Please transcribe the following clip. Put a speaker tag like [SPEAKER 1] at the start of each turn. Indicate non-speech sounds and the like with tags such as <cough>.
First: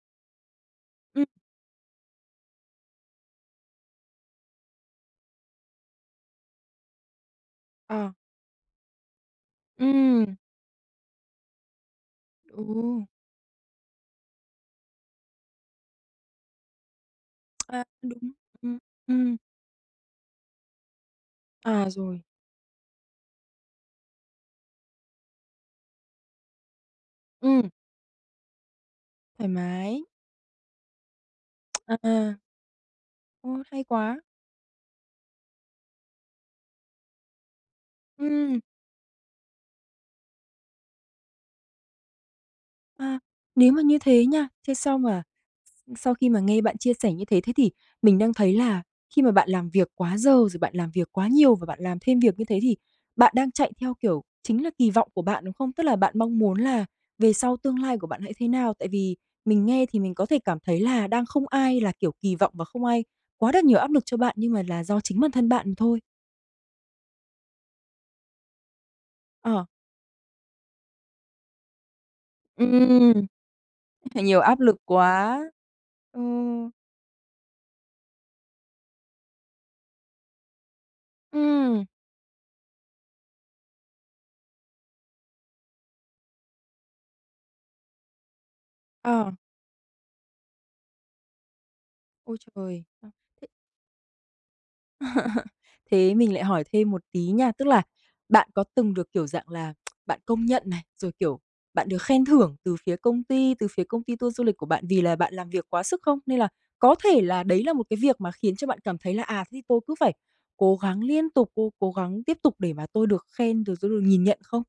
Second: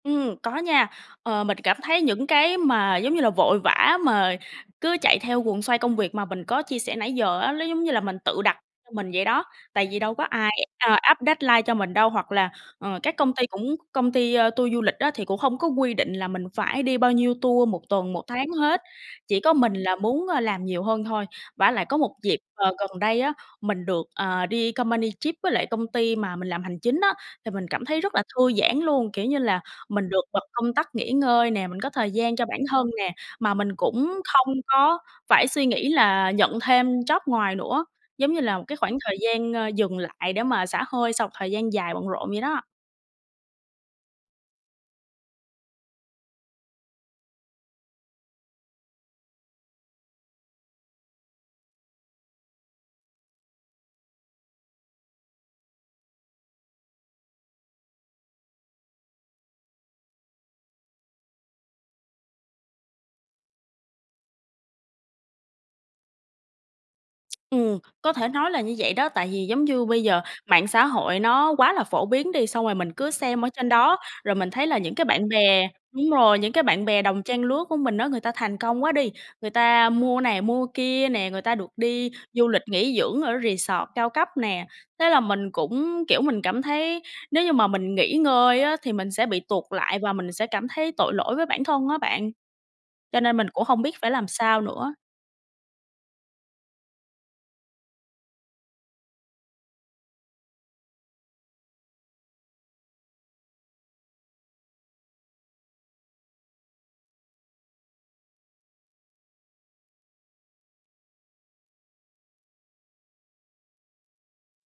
[SPEAKER 1] Ừm, có nha,
[SPEAKER 2] Ừm.
[SPEAKER 1] ờ, mình cảm thấy những cái mà, giống như là, vội vã mà cứ chạy theo guồng xoay công việc mà mình có chia sẻ nãy giờ á, nó giống như là
[SPEAKER 2] Ờ.
[SPEAKER 1] mình tự đặt cho mình vậy đó. Tại vì đâu có
[SPEAKER 2] Ừm.
[SPEAKER 1] ai, à, áp deadline cho mình đâu. Hoặc là, ờ,
[SPEAKER 2] Ừ.
[SPEAKER 1] các công ty cũng công ty tour du lịch á, thì cũng không có quy định là mình phải đi bao nhiêu
[SPEAKER 2] <tsk>
[SPEAKER 1] tour một
[SPEAKER 2] À,
[SPEAKER 1] tuần, một
[SPEAKER 2] đúng.
[SPEAKER 1] tháng
[SPEAKER 2] Ừm,
[SPEAKER 1] hết,
[SPEAKER 2] ừm.
[SPEAKER 1] chỉ có mình là muốn làm nhiều hơn thôi. Vả lại
[SPEAKER 2] À,
[SPEAKER 1] có một
[SPEAKER 2] rồi.
[SPEAKER 1] dịp, ờ, gần đây á, mình được, ờ, đi company trip với lại công ty mà mình làm hành chính á, thì mình
[SPEAKER 2] Ừm.
[SPEAKER 1] cảm thấy rất là thư giãn luôn. Kiểu như
[SPEAKER 2] Thoải
[SPEAKER 1] là,
[SPEAKER 2] mái.
[SPEAKER 1] mình được bật công tắc nghỉ ngơi nè, mình
[SPEAKER 2] <tsk>
[SPEAKER 1] có thời gian
[SPEAKER 2] À.
[SPEAKER 1] cho bản thân nè, mà
[SPEAKER 2] Ôi,
[SPEAKER 1] mình
[SPEAKER 2] hay
[SPEAKER 1] cũng
[SPEAKER 2] quá.
[SPEAKER 1] không có phải suy nghĩ là nhận thêm job ngoài nữa, giống như là
[SPEAKER 2] Ừm.
[SPEAKER 1] một cái khoảng thời gian dừng lại để mà xả hơi sau một thời gian dài bận rộn vậy đó.
[SPEAKER 2] À, nếu mà như thế nha thế sau mà s sau khi mà nghe bạn chia sẻ như thế, thế thì mình đang thấy là khi mà bạn làm việc quá giờ, rồi bạn làm việc quá nhiều và bạn làm thêm việc như thế thì bạn đang chạy theo, kiểu, chính là kỳ vọng của bạn, đúng không? Tức là bạn mong muốn là về sau tương lai của bạn hãy thế nào, tại vì mình nghe thì mình có thể cảm thấy là đang không ai, là kiểu, kỳ vọng và không ai quá đặt nhiều áp lực cho bạn nhưng mà là do chính bản thân bạn thôi.
[SPEAKER 1] Ừm, có thể nói là như vậy đó. Tại vì, giống
[SPEAKER 2] Ờ.
[SPEAKER 1] như bây giờ mạng xã hội nó quá là phổ biến đi, xong rồi mình cứ
[SPEAKER 2] Ừm,
[SPEAKER 1] xem ở trên đó
[SPEAKER 2] như thế
[SPEAKER 1] rồi
[SPEAKER 2] nhiều
[SPEAKER 1] mình
[SPEAKER 2] áp
[SPEAKER 1] thấy
[SPEAKER 2] lực
[SPEAKER 1] là những cái bạn
[SPEAKER 2] quá.
[SPEAKER 1] bè đúng rồi, những cái
[SPEAKER 2] Ừm.
[SPEAKER 1] bạn bè đồng trang lứa của mình á, người ta thành công quá đi, người ta mua này, mua kia nè, người ta được
[SPEAKER 2] Ừm.
[SPEAKER 1] đi du lịch nghỉ dưỡng ở resort cao cấp nè. Thế là mình cũng kiểu, mình cảm thấy nếu như mà mình nghỉ ngơi á, thì mình sẽ
[SPEAKER 2] Ờ.
[SPEAKER 1] bị tuột lại và mình sẽ cảm thấy tội lỗi với bản thân á bạn.
[SPEAKER 2] Ôi trời!
[SPEAKER 1] Cho nên mình cũng không biết phải làm sao nữa.
[SPEAKER 2] <laughs> Thế mình lại hỏi thêm một tí nha, tức là bạn có từng được kiểu dạng là, <tsk> bạn công nhận này, rồi, kiểu, bạn được khen thưởng từ phía công ty từ phía công ty tour du lịch của bạn vì là bạn làm việc quá sức không? Nên là có thể là đấy là một cái việc mà khiến cho bạn cảm thấy là "À, thế tôi cứ phải cố gắng liên tục, cố cố gắng tiếp tục để mà tôi được khen, rồi tôi được nhìn nhận", không?